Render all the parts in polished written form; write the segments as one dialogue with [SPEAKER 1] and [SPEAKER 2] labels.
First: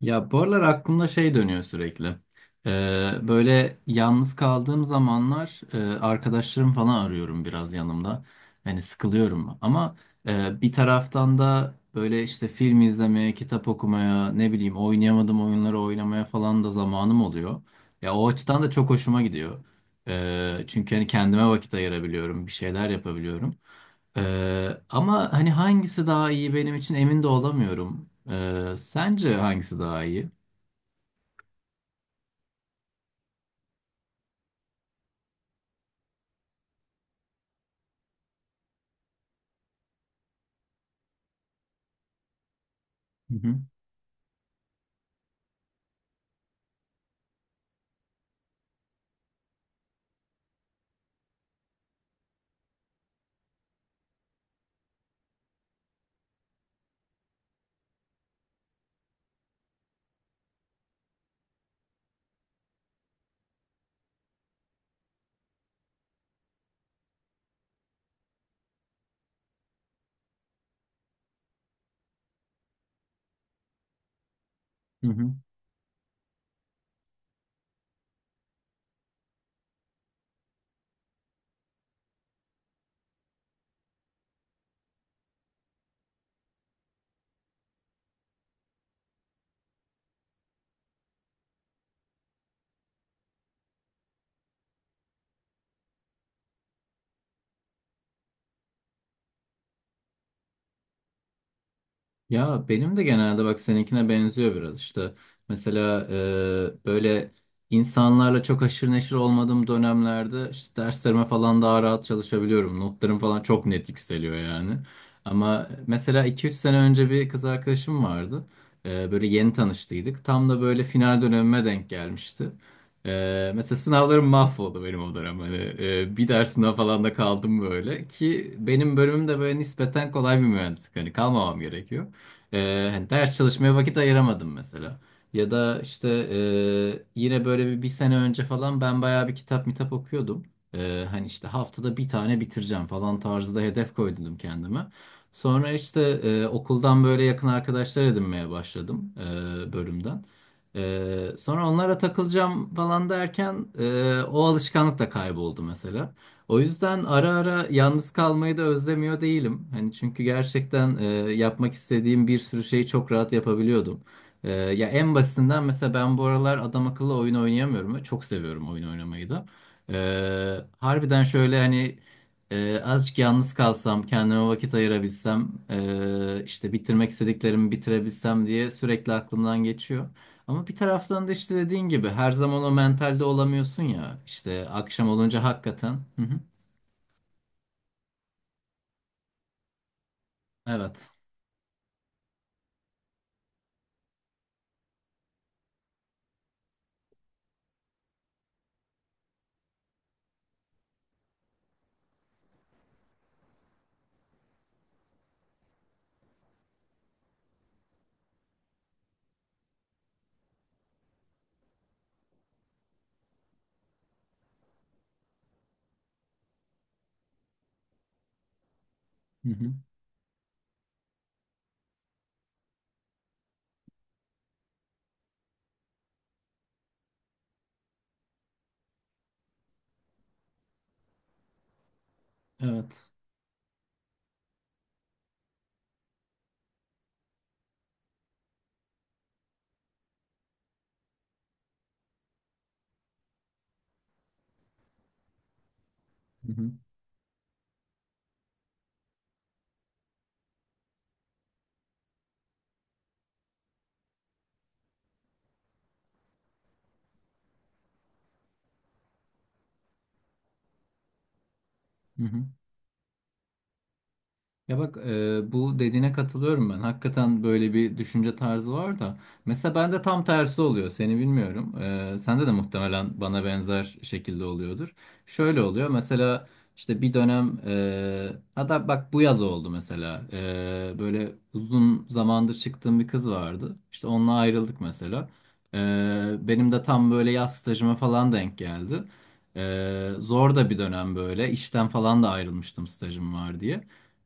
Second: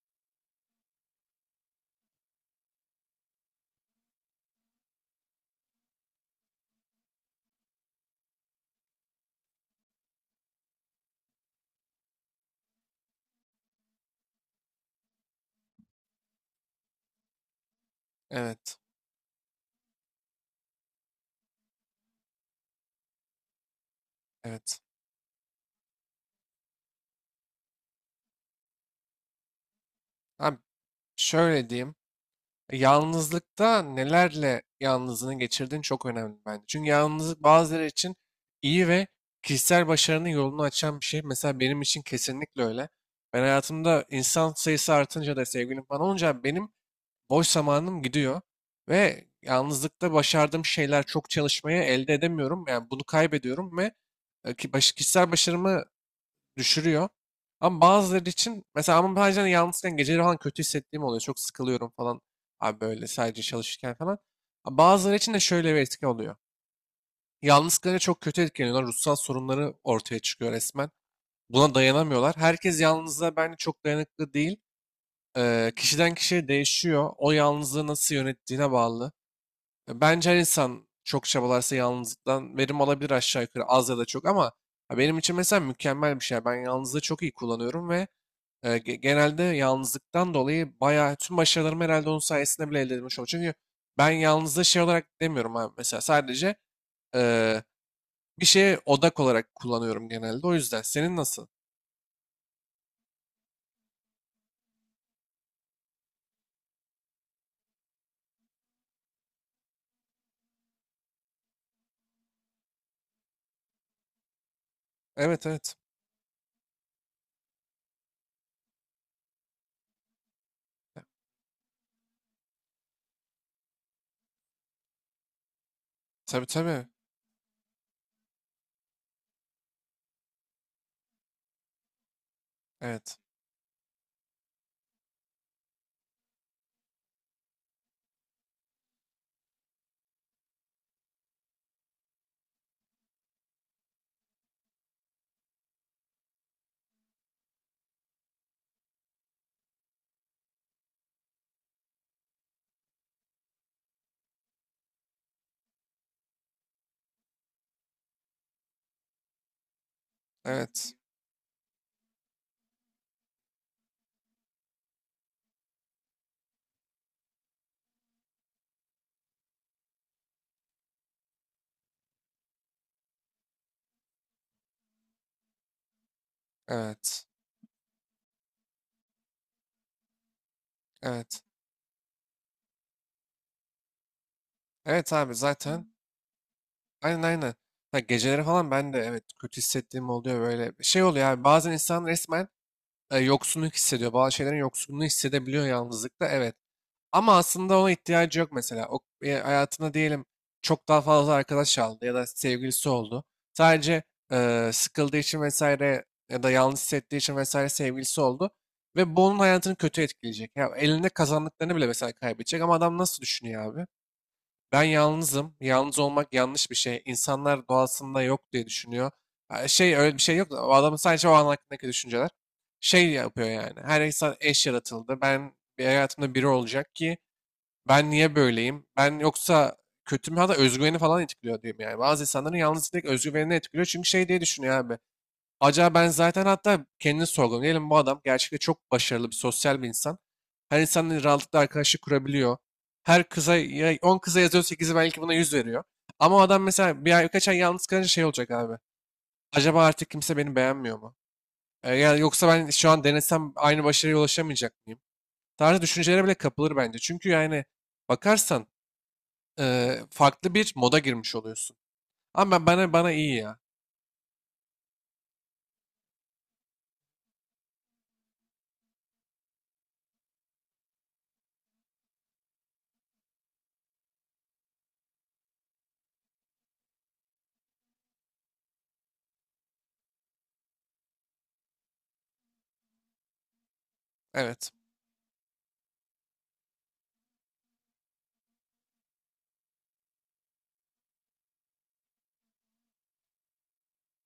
[SPEAKER 1] Ya bu aralar aklımda şey dönüyor sürekli. Böyle yalnız kaldığım zamanlar arkadaşlarım falan arıyorum biraz yanımda. Hani sıkılıyorum ama bir taraftan da böyle işte film izlemeye, kitap okumaya, ne bileyim oynayamadığım oyunları oynamaya falan da zamanım oluyor. Ya o açıdan da
[SPEAKER 2] Evet,
[SPEAKER 1] çok hoşuma gidiyor. Çünkü hani kendime vakit ayırabiliyorum, bir şeyler yapabiliyorum.
[SPEAKER 2] evet.
[SPEAKER 1] Ama hani hangisi daha iyi benim için emin de olamıyorum. Sence hangisi daha iyi?
[SPEAKER 2] Abi şöyle diyeyim. Yalnızlıkta nelerle yalnızlığını geçirdiğin çok önemli bence. Çünkü yalnızlık bazıları için iyi ve kişisel başarının yolunu açan bir şey. Mesela benim için kesinlikle öyle.
[SPEAKER 1] Hı
[SPEAKER 2] Ben
[SPEAKER 1] hı.
[SPEAKER 2] hayatımda insan sayısı artınca da sevgilim falan olunca benim boş zamanım gidiyor. Ve yalnızlıkta başardığım şeyler çok çalışmaya elde edemiyorum. Yani bunu kaybediyorum ve kişisel başarımı düşürüyor. Ama bazıları için mesela ama bazen yalnızken geceleri falan kötü hissettiğim oluyor. Çok sıkılıyorum falan. Abi böyle sadece çalışırken falan. Ama bazıları için de şöyle bir etki oluyor. Yalnız kalınca çok kötü etkileniyorlar. Ruhsal sorunları ortaya çıkıyor resmen. Buna dayanamıyorlar. Herkes yalnızlığa bence çok dayanıklı değil.
[SPEAKER 1] Hı hı.
[SPEAKER 2] Kişiden kişiye değişiyor. O yalnızlığı nasıl yönettiğine bağlı. Bence her insan çok çabalarsa yalnızlıktan verim alabilir aşağı yukarı az ya da çok ama ya benim için mesela mükemmel bir şey. Ben yalnızlığı çok iyi kullanıyorum ve genelde yalnızlıktan dolayı bayağı tüm başarılarımı herhalde onun sayesinde bile elde edilmiş oldu. Çünkü ben yalnızlığı şey olarak demiyorum abi mesela sadece e, bir şeye odak olarak kullanıyorum genelde. O yüzden senin nasıl?
[SPEAKER 1] Ya benim de genelde bak seninkine benziyor biraz işte. Mesela böyle insanlarla çok haşır neşir olmadığım dönemlerde işte derslerime falan daha rahat çalışabiliyorum. Notlarım falan çok net yükseliyor yani.
[SPEAKER 2] Evet,
[SPEAKER 1] Ama
[SPEAKER 2] evet.
[SPEAKER 1] mesela iki üç sene önce bir kız arkadaşım vardı. Böyle yeni tanıştıydık. Tam da böyle final dönemime denk gelmişti. Mesela sınavlarım mahvoldu benim o dönem. Hani, bir
[SPEAKER 2] Tabii,
[SPEAKER 1] dersimden
[SPEAKER 2] tabii.
[SPEAKER 1] falan da kaldım böyle. Ki benim bölümüm de böyle nispeten kolay bir mühendislik. Hani kalmamam gerekiyor. Hani
[SPEAKER 2] Evet.
[SPEAKER 1] ders çalışmaya vakit ayıramadım mesela. Ya da işte yine böyle bir sene önce falan ben bayağı bir kitap mitap okuyordum. Hani işte haftada bir tane bitireceğim falan tarzda hedef koydum kendime. Sonra işte okuldan böyle yakın arkadaşlar edinmeye başladım bölümden. Sonra onlara takılacağım falan derken o alışkanlık da kayboldu mesela. O yüzden ara ara yalnız kalmayı da özlemiyor değilim. Hani çünkü
[SPEAKER 2] Evet.
[SPEAKER 1] gerçekten yapmak istediğim bir sürü şeyi çok rahat yapabiliyordum. Ya en basitinden mesela ben bu aralar adam akıllı oyun oynayamıyorum ve çok seviyorum oyun oynamayı da. E, Harbiden şöyle hani azıcık yalnız kalsam, kendime vakit ayırabilsem, işte bitirmek
[SPEAKER 2] Evet.
[SPEAKER 1] istediklerimi bitirebilsem diye sürekli aklımdan geçiyor. Ama bir taraftan da
[SPEAKER 2] Evet.
[SPEAKER 1] işte dediğin gibi her zaman o mentalde olamıyorsun ya. İşte akşam
[SPEAKER 2] Evet abi,
[SPEAKER 1] olunca
[SPEAKER 2] zaten.
[SPEAKER 1] hakikaten. Hı hı.
[SPEAKER 2] Aynen, aynen. Ha, geceleri falan ben de evet kötü hissettiğim oluyor böyle. Şey
[SPEAKER 1] Evet.
[SPEAKER 2] oluyor abi, bazen insan resmen yoksunluk hissediyor. Bazı şeylerin yoksunluğunu hissedebiliyor yalnızlıkta. Evet. Ama aslında ona ihtiyacı yok mesela. O hayatına diyelim çok daha fazla arkadaş aldı ya da sevgilisi oldu. Sadece sıkıldığı için vesaire ya da yalnız hissettiği için vesaire sevgilisi oldu. Ve bu onun hayatını kötü etkileyecek. Ya elinde kazandıklarını bile mesela kaybedecek. Ama adam nasıl düşünüyor abi? Ben yalnızım. Yalnız olmak yanlış bir şey. İnsanlar doğasında yok diye düşünüyor.
[SPEAKER 1] Hı
[SPEAKER 2] Ha,
[SPEAKER 1] hı.
[SPEAKER 2] şey öyle bir şey yok. O adamın sadece o an hakkındaki düşünceler. Şey yapıyor yani. Her insan eş yaratıldı. Ben bir hayatımda biri olacak ki ben niye böyleyim? Ben yoksa kötü mü? Hatta özgüveni falan etkiliyor diyeyim yani. Bazı insanların yalnız direkt
[SPEAKER 1] Evet.
[SPEAKER 2] özgüvenini etkiliyor. Çünkü şey diye düşünüyor abi. Acaba ben zaten hatta kendini sorguluyorum. Diyelim bu adam gerçekten çok başarılı bir sosyal bir insan. Her insanla rahatlıkla arkadaşlık kurabiliyor. Her kıza, ya 10 kıza yazıyor 8'i belki buna 100 veriyor. Ama o
[SPEAKER 1] Hı
[SPEAKER 2] adam
[SPEAKER 1] hı.
[SPEAKER 2] mesela bir ay birkaç ay yalnız kalınca şey olacak abi. Acaba artık kimse beni beğenmiyor mu? Yani yoksa ben şu an denesem aynı başarıya ulaşamayacak mıyım? Tarzı düşüncelere bile kapılır bence. Çünkü yani bakarsan farklı bir moda girmiş oluyorsun.
[SPEAKER 1] Hı hı.
[SPEAKER 2] Ama bana iyi ya.
[SPEAKER 1] Ya bak bu dediğine katılıyorum ben. Hakikaten böyle bir düşünce tarzı var da. Mesela bende tam tersi oluyor. Seni bilmiyorum. Sende de muhtemelen bana benzer şekilde oluyordur. Şöyle oluyor. Mesela işte bir dönem hatta bak bu yaz oldu mesela. Böyle uzun zamandır çıktığım bir kız vardı. İşte onunla
[SPEAKER 2] Evet.
[SPEAKER 1] ayrıldık mesela. E, Benim de tam böyle yaz stajıma falan denk geldi. Zor da bir dönem böyle. İşten falan da ayrılmıştım stajım var diye.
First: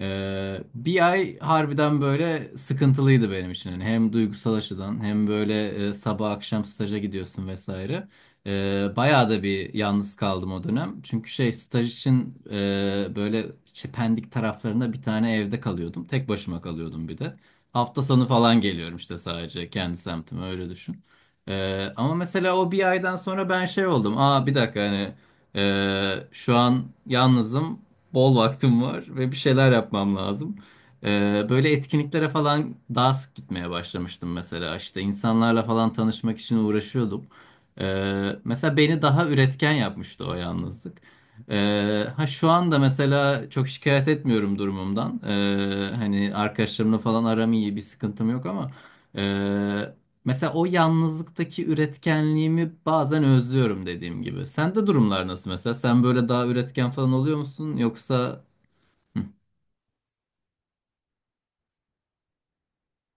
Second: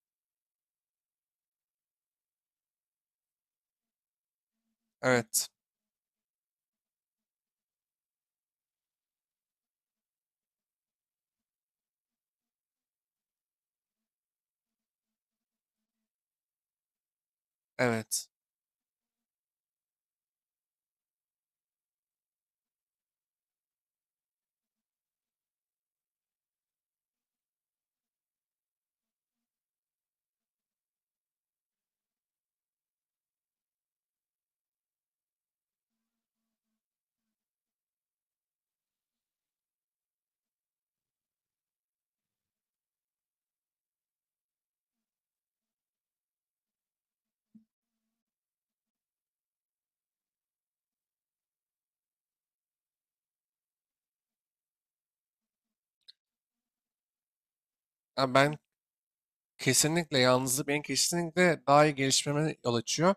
[SPEAKER 1] Bir ay harbiden böyle sıkıntılıydı benim için. Yani hem duygusal açıdan hem
[SPEAKER 2] Evet.
[SPEAKER 1] böyle sabah akşam staja gidiyorsun vesaire. Bayağı da bir yalnız kaldım o dönem. Çünkü şey staj için böyle işte Pendik taraflarında bir tane evde kalıyordum. Tek başıma kalıyordum bir de. Hafta sonu
[SPEAKER 2] Evet.
[SPEAKER 1] falan geliyorum işte sadece kendi semtime öyle düşün. Ama mesela o bir aydan sonra ben şey oldum. Aa bir dakika hani şu an yalnızım, bol vaktim var ve bir şeyler yapmam lazım. Böyle etkinliklere falan daha sık gitmeye başlamıştım mesela. İşte insanlarla falan tanışmak için uğraşıyordum. Mesela beni daha üretken yapmıştı o yalnızlık. Ha, şu anda mesela çok şikayet etmiyorum durumumdan. Hani arkadaşlarımla falan aram iyi, bir sıkıntım yok ama. e, Mesela o yalnızlıktaki üretkenliğimi bazen özlüyorum dediğim gibi. Sende durumlar nasıl mesela? Sen böyle daha üretken falan oluyor musun?
[SPEAKER 2] Ama
[SPEAKER 1] Yoksa. Hı,
[SPEAKER 2] kesinlikle yalnızlık benim kesinlikle daha iyi gelişmeme yol açıyor.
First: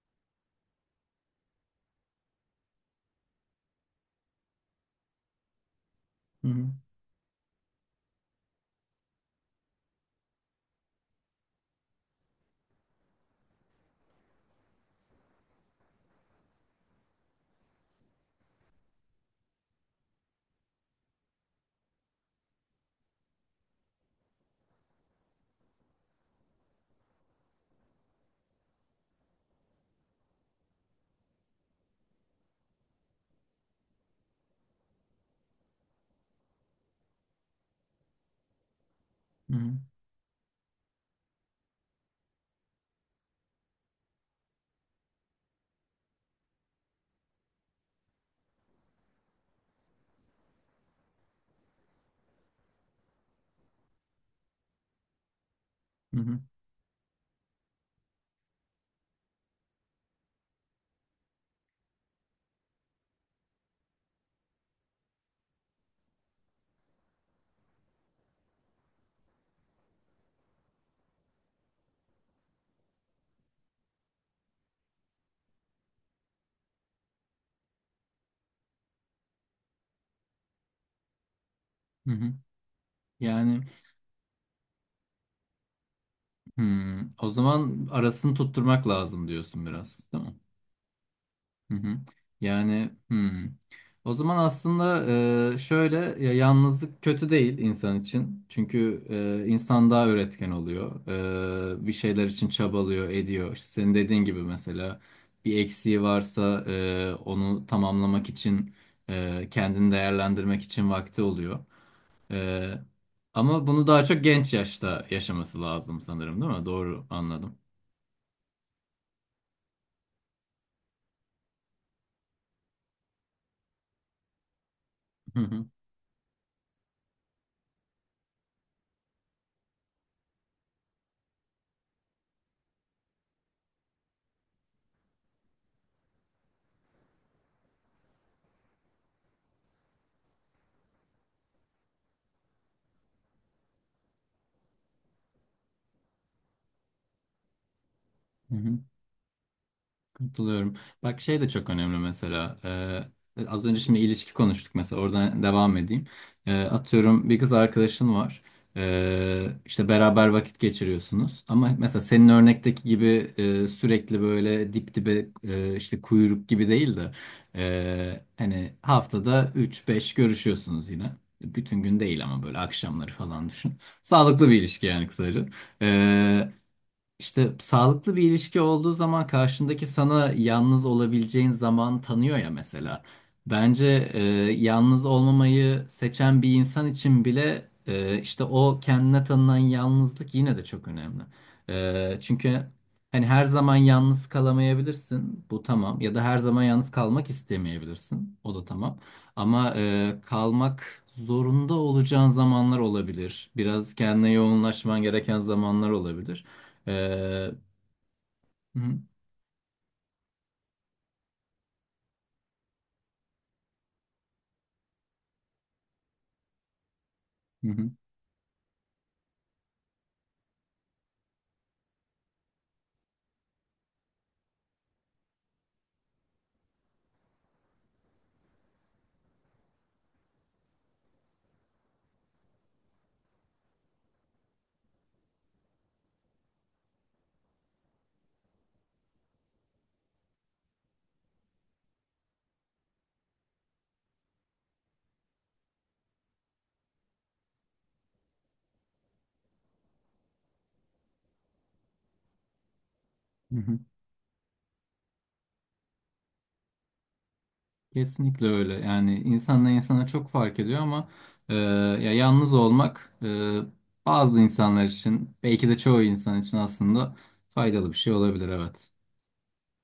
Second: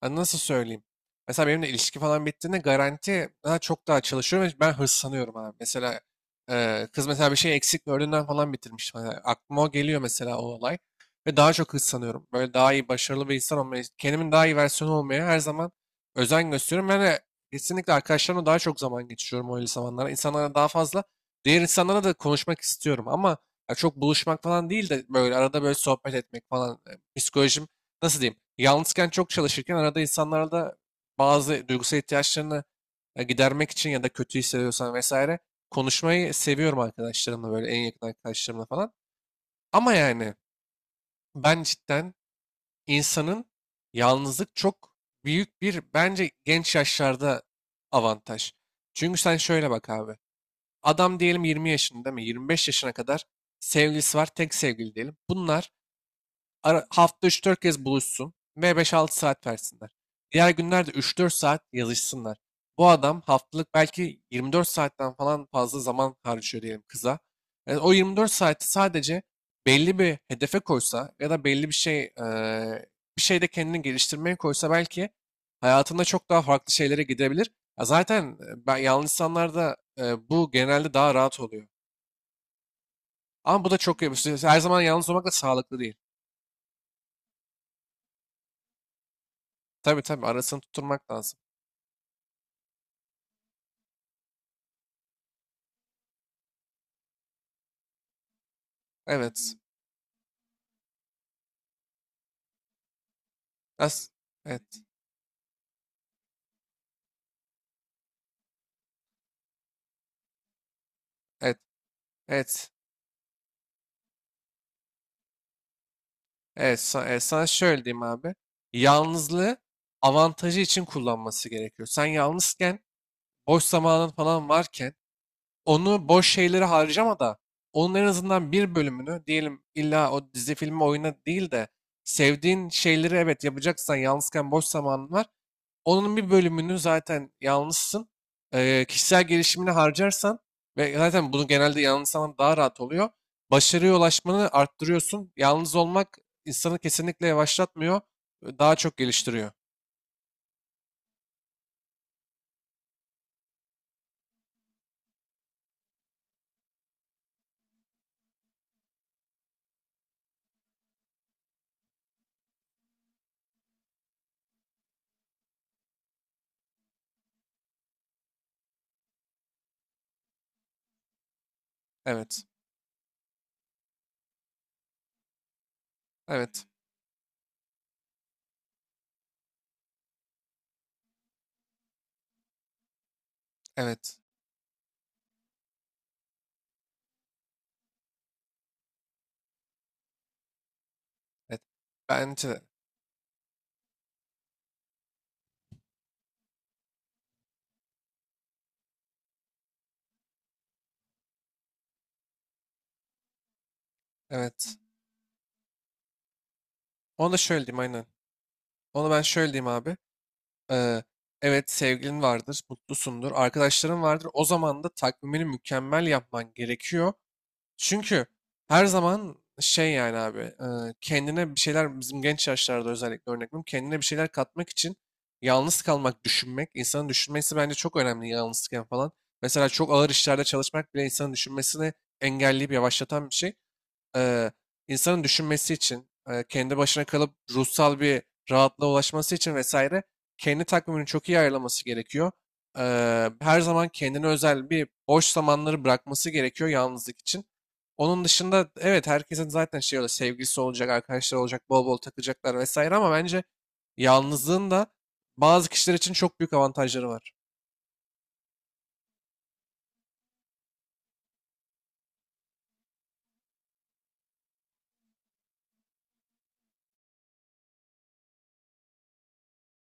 [SPEAKER 2] Hani nasıl söyleyeyim? Mesela benimle ilişki falan bittiğinde garanti daha çok daha çalışıyorum ve ben hırslanıyorum abi. Mesela
[SPEAKER 1] hı,
[SPEAKER 2] kız mesela bir şey eksik gördüğünden falan bitirmiş. Hani aklıma o geliyor mesela, o olay. Ve daha çok hırslanıyorum. Böyle daha iyi, başarılı bir insan olmaya, kendimin daha iyi versiyonu olmaya her zaman özen gösteriyorum. Ben de kesinlikle arkadaşlarımla daha çok zaman geçiriyorum öyle zamanlarda. İnsanlara daha fazla, diğer insanlara da konuşmak istiyorum ama ya çok buluşmak falan değil de böyle arada böyle sohbet etmek falan. Psikolojim nasıl diyeyim? Yalnızken çok çalışırken arada insanlarla da bazı duygusal ihtiyaçlarını gidermek için ya da kötü hissediyorsan vesaire konuşmayı seviyorum arkadaşlarımla, böyle en yakın arkadaşlarımla falan.
[SPEAKER 1] hı,
[SPEAKER 2] Ama yani ben cidden insanın yalnızlık çok büyük bir bence genç yaşlarda avantaj. Çünkü sen şöyle bak abi. Adam diyelim 20 yaşında, değil mi? 25 yaşına kadar sevgilisi var. Tek sevgili diyelim. Bunlar
[SPEAKER 1] hı,
[SPEAKER 2] Hafta üç dört kez buluşsun ve 5-6 saat versinler. Diğer günlerde üç dört saat yazışsınlar. Bu adam haftalık belki 24 saatten falan fazla zaman harcıyor diyelim kıza. Yani o 24 saati sadece belli bir hedefe koysa ya da belli bir şey bir şeyde kendini geliştirmeye koysa belki hayatında çok daha farklı şeylere gidebilir. Ya zaten ben yalnız insanlarda bu genelde daha rahat oluyor.
[SPEAKER 1] hı, hı. Yani
[SPEAKER 2] Ama bu da çok iyi. Her zaman yalnız olmak da sağlıklı değil.
[SPEAKER 1] o zaman arasını tutturmak lazım diyorsun
[SPEAKER 2] Tabii,
[SPEAKER 1] biraz, değil
[SPEAKER 2] tabii,
[SPEAKER 1] mi?
[SPEAKER 2] arasını tutturmak lazım.
[SPEAKER 1] Hı hı. Yani hmm. O zaman aslında şöyle, ya yalnızlık kötü değil insan için. Çünkü
[SPEAKER 2] Evet.
[SPEAKER 1] insan daha üretken oluyor. Bir şeyler için çabalıyor, ediyor. İşte senin
[SPEAKER 2] As
[SPEAKER 1] dediğin gibi
[SPEAKER 2] evet.
[SPEAKER 1] mesela bir eksiği varsa onu tamamlamak için, kendini değerlendirmek için vakti
[SPEAKER 2] Evet.
[SPEAKER 1] oluyor.
[SPEAKER 2] Evet.
[SPEAKER 1] E, Ama bunu daha çok genç yaşta yaşaması lazım sanırım, değil mi?
[SPEAKER 2] Evet. Sa-
[SPEAKER 1] Doğru
[SPEAKER 2] evet, Sana
[SPEAKER 1] anladım.
[SPEAKER 2] şöyle diyeyim abi. Yalnızlığı avantajı için kullanması gerekiyor. Sen yalnızken boş zamanın falan varken
[SPEAKER 1] Hı hı.
[SPEAKER 2] onu boş şeylere harcama da onun en azından bir bölümünü diyelim illa o dizi filmi oyuna değil de sevdiğin şeyleri evet yapacaksan yalnızken boş zamanın var. Onun bir bölümünü zaten yalnızsın. Kişisel gelişimine harcarsan ve zaten bunu genelde yalnız zaman daha rahat oluyor. Başarıya ulaşmanı arttırıyorsun. Yalnız olmak insanı kesinlikle yavaşlatmıyor.
[SPEAKER 1] Hı
[SPEAKER 2] Daha
[SPEAKER 1] hı.
[SPEAKER 2] çok geliştiriyor.
[SPEAKER 1] Katılıyorum. Bak şey de çok önemli mesela. Az önce şimdi ilişki konuştuk mesela, oradan devam edeyim. Atıyorum bir kız arkadaşın var. İşte beraber vakit geçiriyorsunuz. Ama mesela senin örnekteki gibi sürekli böyle dip dibe, işte kuyruk gibi değil de, hani haftada üç beş görüşüyorsunuz yine. Bütün gün değil ama
[SPEAKER 2] Evet.
[SPEAKER 1] böyle akşamları falan düşün. Sağlıklı bir ilişki yani kısaca.
[SPEAKER 2] Evet.
[SPEAKER 1] İşte sağlıklı bir ilişki olduğu zaman karşındaki sana yalnız olabileceğin zaman tanıyor ya mesela. Bence
[SPEAKER 2] Evet.
[SPEAKER 1] e, yalnız olmamayı seçen bir insan için bile işte o kendine tanınan yalnızlık yine de çok önemli.
[SPEAKER 2] Evet. Bence de.
[SPEAKER 1] Çünkü hani her zaman yalnız kalamayabilirsin, bu tamam. Ya da her zaman yalnız kalmak istemeyebilirsin, o da tamam. Ama kalmak zorunda olacağın zamanlar olabilir. Biraz kendine
[SPEAKER 2] Evet.
[SPEAKER 1] yoğunlaşman gereken zamanlar olabilir.
[SPEAKER 2] Onu da
[SPEAKER 1] Ee,
[SPEAKER 2] şöyle diyeyim, aynen.
[SPEAKER 1] hı hı,
[SPEAKER 2] Onu ben şöyle diyeyim abi. Ee, evet sevgilin vardır, mutlusundur, arkadaşların vardır. O zaman da takvimini mükemmel yapman gerekiyor.
[SPEAKER 1] hı hı,
[SPEAKER 2] Çünkü her zaman şey yani abi kendine bir şeyler bizim genç yaşlarda özellikle örnek veriyorum. Kendine bir şeyler katmak için yalnız kalmak, düşünmek, insanın düşünmesi bence çok önemli yalnızken falan. Mesela çok ağır işlerde çalışmak bile insanın düşünmesini engelleyip yavaşlatan bir şey, eee, insanın düşünmesi için, kendi başına kalıp ruhsal bir rahatlığa ulaşması için vesaire kendi takvimini çok iyi ayarlaması gerekiyor. Her zaman kendine özel bir boş zamanları bırakması gerekiyor yalnızlık için. Onun dışında evet herkesin zaten şey öyle sevgilisi olacak, arkadaşlar olacak, bol bol takılacaklar vesaire ama bence
[SPEAKER 1] hı hı.
[SPEAKER 2] yalnızlığın da bazı kişiler için çok büyük avantajları var.
[SPEAKER 1] Kesinlikle öyle. Yani insanla insana çok fark ediyor ama e, ya yalnız olmak, bazı insanlar için belki de çoğu insan için aslında faydalı bir şey olabilir evet.